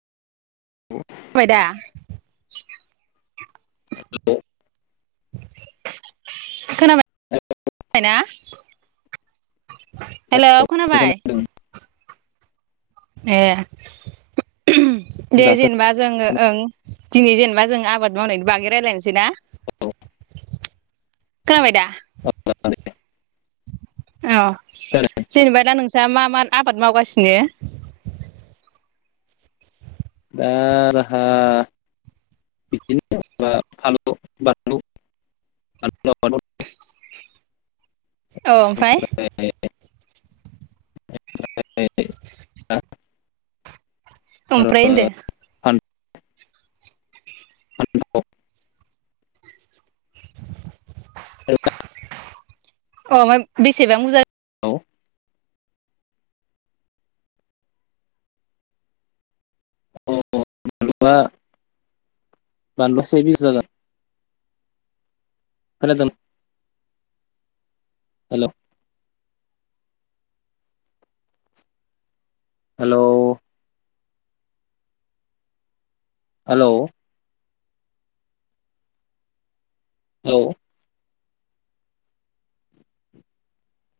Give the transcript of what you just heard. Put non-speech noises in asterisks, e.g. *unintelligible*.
खोनाबायदा? औ। *unintelligible* खोनाबाय खोनाबायना? हेल' खोनाबाय? ए दे दासो जेनेबा जोङो खोनादों ओं दिनै जेनेबा जों आबाद मावनायनि बागै रायलायनोसै ना खोनाबाय दा? अ जेनेबा दा नों नोस्रा मा मा आबाद मावगासिनो? दा जोंहा बिदिनो फानलु बानलु बानलु आबाद मावदों। औ ओमफ्राय ओमफ्राय ओमफ्राय होनदों *unintelligible* अ ओमफ्राय बेसेबां बुरजा? अ बानलुआ से बिगासो जागोन। खोनादों? हेल' हेल' हेल' औ।